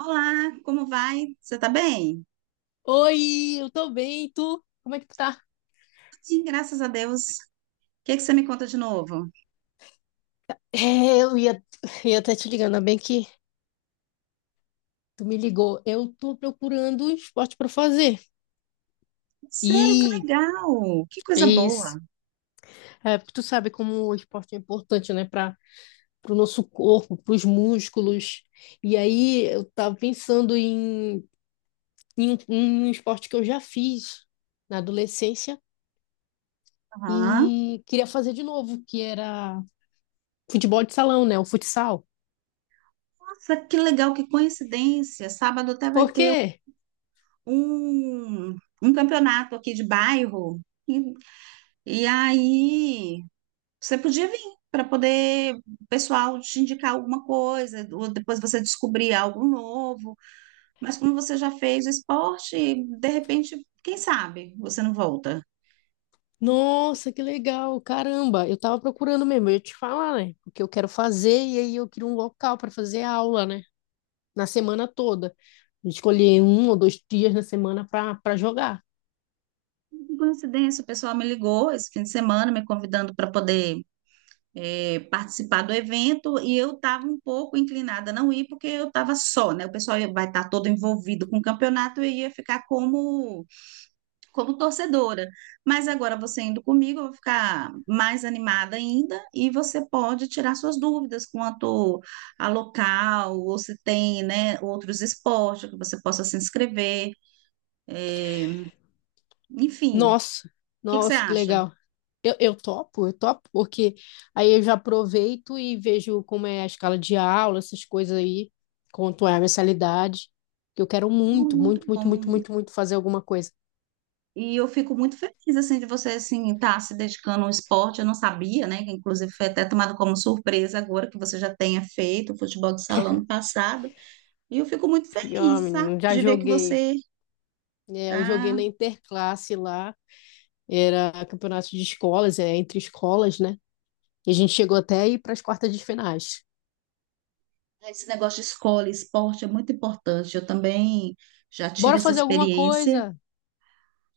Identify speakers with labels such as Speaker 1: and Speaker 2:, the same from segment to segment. Speaker 1: Olá, como vai? Você tá bem?
Speaker 2: Oi, eu tô bem, e tu? Como é que tu tá?
Speaker 1: Sim, graças a Deus. O que é que você me conta de novo?
Speaker 2: É, eu ia, ia até te ligando, ainda bem que tu me ligou. Eu tô procurando um esporte pra fazer.
Speaker 1: Sério, que
Speaker 2: E
Speaker 1: legal! Que
Speaker 2: é
Speaker 1: coisa
Speaker 2: isso.
Speaker 1: boa!
Speaker 2: É, porque tu sabe como o esporte é importante, né, para pro nosso corpo, pros músculos. E aí eu tava em um esporte que eu já fiz na adolescência
Speaker 1: Aham.
Speaker 2: e queria fazer de novo, que era futebol de salão, né, o futsal.
Speaker 1: Nossa, que legal, que coincidência! Sábado até vai
Speaker 2: Por
Speaker 1: ter
Speaker 2: quê?
Speaker 1: um, um campeonato aqui de bairro. E, e aí, você podia vir para poder o pessoal te indicar alguma coisa, ou depois você descobrir algo novo. Mas como você já fez o esporte, de repente, quem sabe você não volta.
Speaker 2: Nossa, que legal! Caramba, eu tava procurando mesmo, eu ia te falar, né? O que eu quero fazer, e aí eu queria um local para fazer aula, né? Na semana toda. Escolher um ou dois dias na semana para jogar.
Speaker 1: Por coincidência, o pessoal me ligou esse fim de semana, me convidando para poder participar do evento, e eu estava um pouco inclinada a não ir, porque eu estava só, né? O pessoal vai estar todo envolvido com o campeonato e eu ia ficar como torcedora. Mas agora você indo comigo, eu vou ficar mais animada ainda, e você pode tirar suas dúvidas quanto a local, ou se tem, né, outros esportes que você possa se inscrever, eh, enfim. O
Speaker 2: Nossa,
Speaker 1: que que você
Speaker 2: nossa, que
Speaker 1: acha?
Speaker 2: legal. Eu topo, eu topo, porque aí eu já aproveito e vejo como é a escala de aula, essas coisas aí, quanto é a mensalidade. Que eu quero
Speaker 1: Ah,
Speaker 2: muito,
Speaker 1: muito
Speaker 2: muito, muito, muito,
Speaker 1: bom.
Speaker 2: muito, muito fazer alguma coisa.
Speaker 1: E eu fico muito feliz assim de você assim estar se dedicando ao esporte. Eu não sabia, né? Que inclusive foi até tomado como surpresa agora que você já tenha feito o futebol de salão no passado. E eu fico muito
Speaker 2: E, ó,
Speaker 1: feliz, sabe?
Speaker 2: menino, já
Speaker 1: De ver que
Speaker 2: joguei.
Speaker 1: você
Speaker 2: É, eu joguei na
Speaker 1: tá.
Speaker 2: interclasse lá. Era campeonato de escolas, é entre escolas, né? E a gente chegou até a ir para as quartas de finais.
Speaker 1: Tá, esse negócio de escola e esporte é muito importante. Eu também já
Speaker 2: Bora
Speaker 1: tive essa
Speaker 2: fazer alguma
Speaker 1: experiência.
Speaker 2: coisa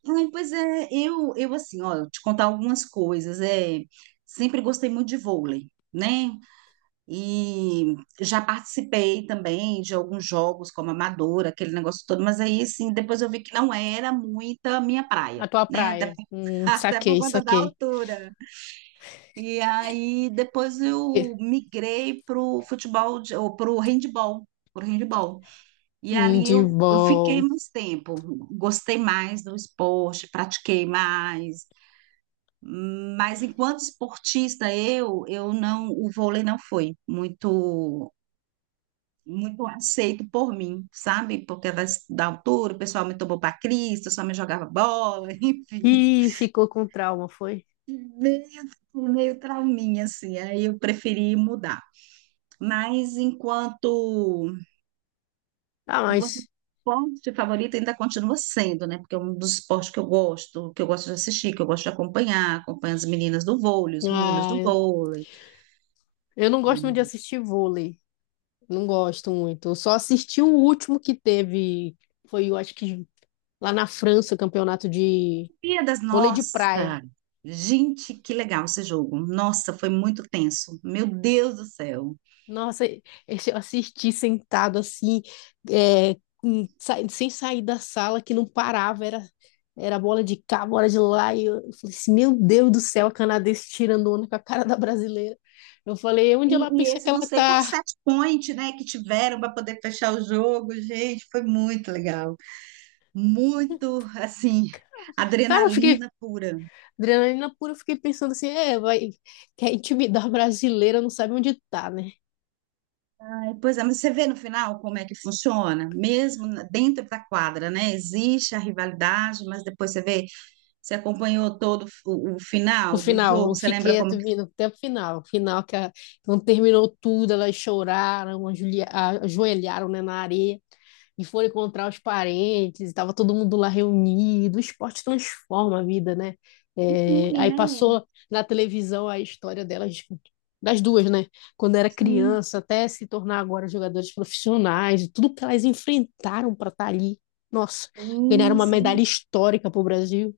Speaker 1: Ai, pois é, eu assim, ó, eu te contar algumas coisas. É, sempre gostei muito de vôlei, né? E já participei também de alguns jogos como amadora, aquele negócio todo, mas aí sim, depois eu vi que não era muita minha
Speaker 2: na
Speaker 1: praia,
Speaker 2: tua
Speaker 1: né? Até,
Speaker 2: praia.
Speaker 1: até por
Speaker 2: Saquei,
Speaker 1: conta da
Speaker 2: saquei.
Speaker 1: altura. E aí depois eu migrei pro futebol de, ou pro handball. E ali eu fiquei
Speaker 2: Handball.
Speaker 1: mais tempo, gostei mais do esporte, pratiquei mais. Mas enquanto esportista eu não, o vôlei não foi muito muito aceito por mim, sabe? Porque da altura o pessoal me tomou para Cristo, só me jogava bola, enfim.
Speaker 2: Ih, ficou com trauma, foi?
Speaker 1: Meio, meio trauminha, assim. Aí eu preferi mudar. Mas enquanto,
Speaker 2: Ah,
Speaker 1: enquanto
Speaker 2: mas.
Speaker 1: esporte favorito ainda continua sendo, né? Porque é um dos esportes que eu gosto de assistir, que eu gosto de acompanhar. Acompanho as meninas do vôlei, os meninos
Speaker 2: Ah,
Speaker 1: do vôlei.
Speaker 2: eu não gosto muito de assistir vôlei. Não gosto muito. Eu só assisti o último que teve. Foi, eu acho que lá na França, o campeonato de
Speaker 1: Olimpíadas,
Speaker 2: vôlei de praia.
Speaker 1: nossa! Gente, que legal esse jogo. Nossa, foi muito tenso. Meu Deus do céu.
Speaker 2: Nossa, eu assisti sentado assim, sem sair da sala, que não parava, era bola de cá, bola de lá, e eu falei assim, meu Deus do céu, a canadense tirando onda com a cara da brasileira. Eu falei, onde
Speaker 1: E,
Speaker 2: ela
Speaker 1: e
Speaker 2: pensa que
Speaker 1: esse
Speaker 2: ela
Speaker 1: não sei
Speaker 2: tá?
Speaker 1: quantos set point, né, que tiveram para poder fechar o jogo, gente, foi muito legal. Muito, assim,
Speaker 2: Cara, eu fiquei,
Speaker 1: adrenalina pura.
Speaker 2: adrenalina pura, eu fiquei pensando assim, é, vai, quer intimidar a brasileira, não sabe onde tá, né?
Speaker 1: Aí, pois é, mas você vê no final como é que funciona, mesmo dentro da quadra, né? Existe a rivalidade, mas depois você vê, você acompanhou todo o
Speaker 2: O
Speaker 1: final do
Speaker 2: final,
Speaker 1: jogo,
Speaker 2: eu
Speaker 1: você lembra
Speaker 2: fiquei
Speaker 1: como que
Speaker 2: atendendo até o final quando terminou tudo, elas choraram, ajoelharam, né, na areia. E foram encontrar os parentes, e tava todo mundo lá reunido. O esporte transforma a vida, né? É,
Speaker 1: une,
Speaker 2: aí
Speaker 1: né?
Speaker 2: passou na televisão a história delas, das duas, né? Quando era
Speaker 1: Sim,
Speaker 2: criança, até se tornar agora jogadoras profissionais, tudo que elas enfrentaram para estar ali. Nossa, ganharam
Speaker 1: sim,
Speaker 2: uma
Speaker 1: sim.
Speaker 2: medalha histórica para o Brasil.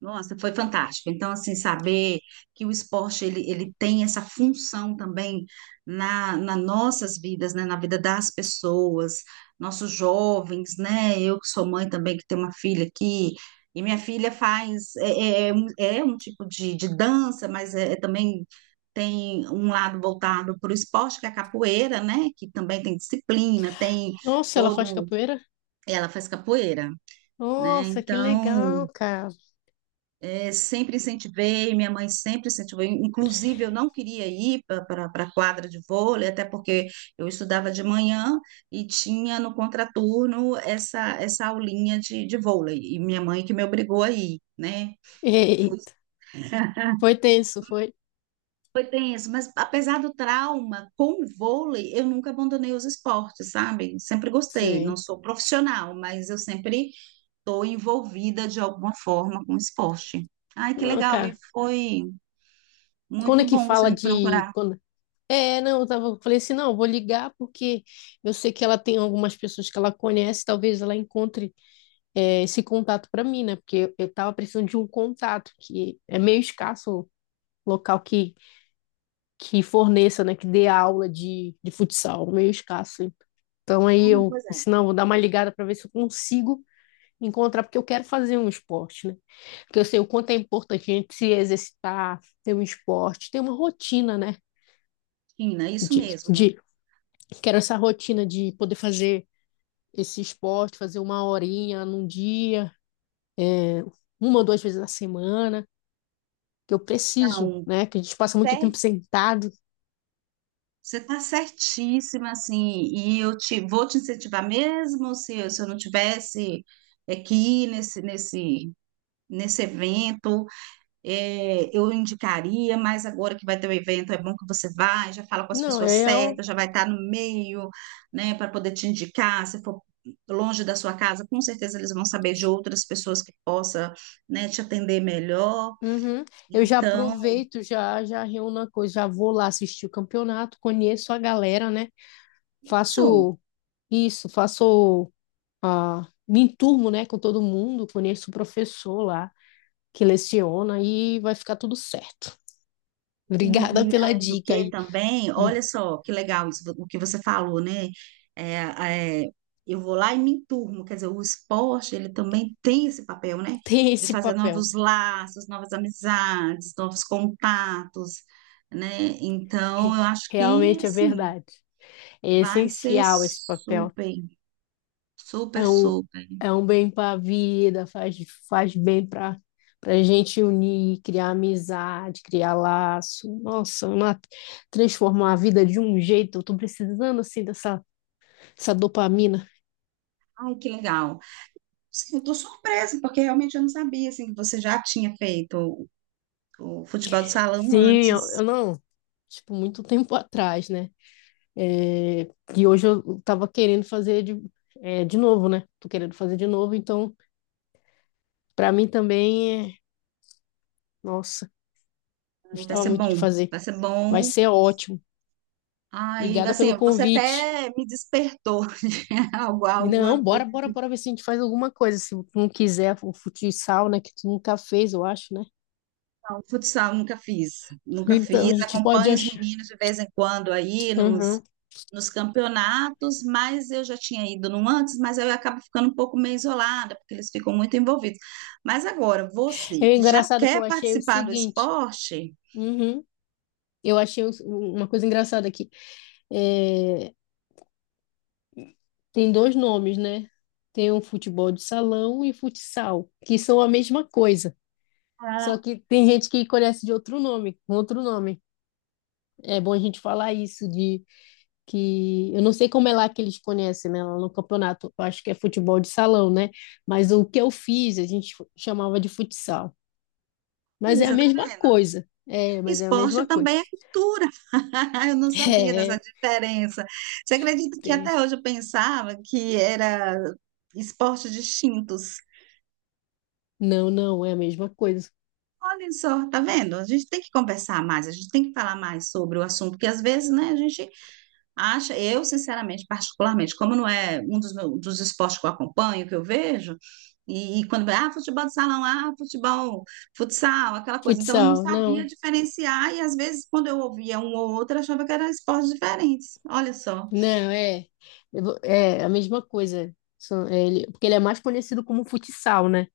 Speaker 1: Nossa, foi fantástico. Então, assim, saber que o esporte ele tem essa função também na nossas vidas, né? Na vida das pessoas, nossos jovens, né? Eu que sou mãe também, que tenho uma filha aqui, e minha filha faz, é um tipo de dança, mas é também tem um lado voltado para o esporte, que é a capoeira, né? Que também tem disciplina, tem
Speaker 2: Nossa, ela faz
Speaker 1: todo,
Speaker 2: capoeira?
Speaker 1: ela faz capoeira, né?
Speaker 2: Nossa, que
Speaker 1: Então
Speaker 2: legal, cara.
Speaker 1: é, sempre incentivei, minha mãe sempre incentivou. Inclusive, eu não queria ir para a quadra de vôlei, até porque eu estudava de manhã e tinha no contraturno essa aulinha de vôlei. E minha mãe que me obrigou a ir, né? Foi,
Speaker 2: Eita, foi tenso, foi.
Speaker 1: foi tenso, mas apesar do trauma com o vôlei, eu nunca abandonei os esportes, sabe? Sempre gostei. Não
Speaker 2: Sim.
Speaker 1: sou profissional, mas eu sempre estou envolvida de alguma forma com esporte. Ai, que
Speaker 2: Não,
Speaker 1: legal! E
Speaker 2: cara.
Speaker 1: foi.
Speaker 2: Quando é
Speaker 1: Muito
Speaker 2: que
Speaker 1: bom você
Speaker 2: fala
Speaker 1: me
Speaker 2: de
Speaker 1: procurar.
Speaker 2: quando é, não, eu tava, eu falei assim, não, eu vou ligar porque eu sei que ela tem algumas pessoas que ela conhece, talvez ela encontre é, esse contato para mim, né? Porque eu tava precisando de um contato que é meio escasso, o local que forneça, né, que dê aula de futsal, meio escasso. Então
Speaker 1: Ah,
Speaker 2: aí
Speaker 1: não,
Speaker 2: eu,
Speaker 1: pois é,
Speaker 2: se não, vou dar uma ligada para ver se eu consigo encontrar porque eu quero fazer um esporte, né? Porque eu sei o quanto é importante a gente se exercitar, ter um esporte, ter uma rotina, né?
Speaker 1: China, isso
Speaker 2: De,
Speaker 1: mesmo.
Speaker 2: de Quero essa rotina de poder fazer esse esporte, fazer uma horinha num dia, é, uma ou duas vezes na semana, que eu preciso,
Speaker 1: Não,
Speaker 2: né? Que a gente passa muito
Speaker 1: pé,
Speaker 2: tempo sentado.
Speaker 1: você está certíssima, assim, e eu te, vou te incentivar mesmo se, se eu não tivesse aqui nesse evento, é, eu indicaria, mas agora que vai ter o evento, é bom que você vai, já fala com as
Speaker 2: Não,
Speaker 1: pessoas
Speaker 2: eu.
Speaker 1: certas, já vai estar no meio, né, para poder te indicar, se for longe da sua casa, com certeza eles vão saber de outras pessoas que possa, né, te atender melhor.
Speaker 2: Uhum. Eu já
Speaker 1: Então,
Speaker 2: aproveito, já já reúno a coisa, já vou lá assistir o campeonato, conheço a galera, né?
Speaker 1: isso.
Speaker 2: Faço isso, faço a me enturmo, né, com todo mundo, conheço o professor lá que leciona e vai ficar tudo certo. Obrigada
Speaker 1: E, e
Speaker 2: pela
Speaker 1: além do
Speaker 2: dica
Speaker 1: que
Speaker 2: aí.
Speaker 1: também, olha só que legal isso, o que você falou, né? É, é, eu vou lá e me enturmo, quer dizer, o esporte ele também tem esse papel, né?
Speaker 2: Tem
Speaker 1: De
Speaker 2: esse
Speaker 1: fazer
Speaker 2: papel.
Speaker 1: novos laços, novas amizades, novos contatos, né? Então, eu acho que
Speaker 2: Realmente é
Speaker 1: assim
Speaker 2: verdade. É
Speaker 1: vai ser
Speaker 2: essencial esse papel.
Speaker 1: super, super,
Speaker 2: É um,
Speaker 1: super.
Speaker 2: é um bem para a vida, faz bem para a gente unir, criar amizade, criar laço. Transformar a vida de um jeito. Eu tô precisando assim dessa essa dopamina.
Speaker 1: Ai, que legal. Sim, eu tô surpresa, porque realmente eu não sabia assim, que você já tinha feito o futebol de salão
Speaker 2: Sim,
Speaker 1: antes.
Speaker 2: eu não, tipo, muito tempo atrás, né? É, e hoje eu tava querendo é, de novo, né? Tô querendo fazer de novo, então para mim também é, nossa.
Speaker 1: Aí, vai
Speaker 2: Gostava
Speaker 1: ser
Speaker 2: muito de
Speaker 1: bom,
Speaker 2: fazer.
Speaker 1: vai ser
Speaker 2: Vai
Speaker 1: bom.
Speaker 2: ser ótimo.
Speaker 1: Aí,
Speaker 2: Obrigada
Speaker 1: assim,
Speaker 2: pelo
Speaker 1: você
Speaker 2: convite.
Speaker 1: até me despertou algo,
Speaker 2: Não,
Speaker 1: alguma
Speaker 2: bora,
Speaker 1: coisa.
Speaker 2: bora, bora ver se a gente faz alguma coisa. Se tu não quiser o futsal, né? Que tu nunca fez, eu acho, né?
Speaker 1: Não, futsal nunca fiz, nunca
Speaker 2: Então, a
Speaker 1: fiz.
Speaker 2: gente pode
Speaker 1: Acompanho os
Speaker 2: achar.
Speaker 1: meninos de vez em quando aí nos,
Speaker 2: Uhum.
Speaker 1: nos campeonatos, mas eu já tinha ido num antes, mas aí eu acabo ficando um pouco meio isolada, porque eles ficam muito envolvidos. Mas agora, você
Speaker 2: É
Speaker 1: que já
Speaker 2: engraçado que
Speaker 1: quer
Speaker 2: eu achei o
Speaker 1: participar do
Speaker 2: seguinte.
Speaker 1: esporte,
Speaker 2: Uhum. Eu uma coisa engraçada aqui. É, tem dois nomes, né? Tem o futebol de salão e futsal, que são a mesma coisa. Só
Speaker 1: ah,
Speaker 2: que tem gente que conhece de outro nome, com outro nome. É bom a gente falar isso de que eu não sei como é lá que eles conhecem, né, lá no campeonato, eu acho que é futebol de salão, né? Mas o que eu fiz, a gente chamava de futsal. Mas é a
Speaker 1: Isa, tá
Speaker 2: mesma
Speaker 1: vendo?
Speaker 2: coisa. É, mas é a
Speaker 1: Esporte
Speaker 2: mesma coisa.
Speaker 1: também é cultura. Eu não sabia dessa
Speaker 2: É,
Speaker 1: diferença. Você acredita que
Speaker 2: tem.
Speaker 1: até hoje eu pensava que era esportes distintos?
Speaker 2: Não, não, é a mesma coisa.
Speaker 1: Olha só, tá vendo? A gente tem que conversar mais, a gente tem que falar mais sobre o assunto, porque às vezes, né, a gente acha, eu, sinceramente, particularmente, como não é um dos, dos esportes que eu acompanho, que eu vejo, e quando vai, ah, futebol de salão, ah, futebol, futsal, aquela coisa. Então, eu não
Speaker 2: Futsal,
Speaker 1: sabia diferenciar, e às vezes, quando eu ouvia um ou outro, eu achava que eram esportes diferentes. Olha só.
Speaker 2: não, é. É a mesma coisa. Porque ele é mais conhecido como futsal, né?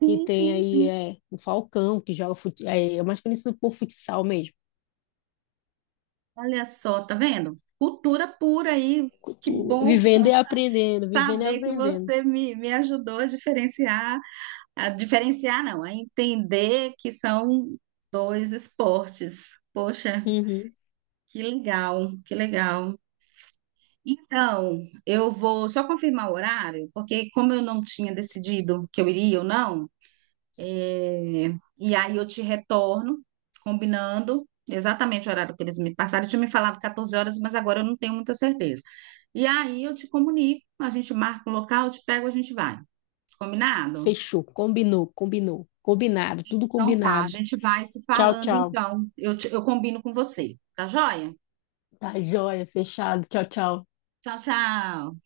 Speaker 2: Que tem
Speaker 1: sim,
Speaker 2: aí
Speaker 1: sim.
Speaker 2: é, o Falcão, que joga futsal. É, é mais conhecido por futsal mesmo.
Speaker 1: Olha só, tá vendo? Cultura pura aí. Que
Speaker 2: Cultura.
Speaker 1: bom
Speaker 2: Vivendo e aprendendo, vivendo e
Speaker 1: saber que
Speaker 2: aprendendo.
Speaker 1: você me ajudou a diferenciar não, a entender que são dois esportes. Poxa.
Speaker 2: Uhum.
Speaker 1: Que legal, que legal. Então, eu vou só confirmar o horário, porque como eu não tinha decidido que eu iria ou não, é, e aí eu te retorno, combinando exatamente o horário que eles me passaram. Eu tinha me falado 14 horas, mas agora eu não tenho muita certeza. E aí eu te comunico, a gente marca o local, eu te pego, a gente vai. Combinado?
Speaker 2: Fechou, combinou, combinou, combinado, tudo
Speaker 1: Então tá, a
Speaker 2: combinado.
Speaker 1: gente vai se
Speaker 2: Tchau,
Speaker 1: falando
Speaker 2: tchau.
Speaker 1: então. Eu combino com você, tá joia?
Speaker 2: Tá joia, fechado. Tchau, tchau.
Speaker 1: Tchau, tchau.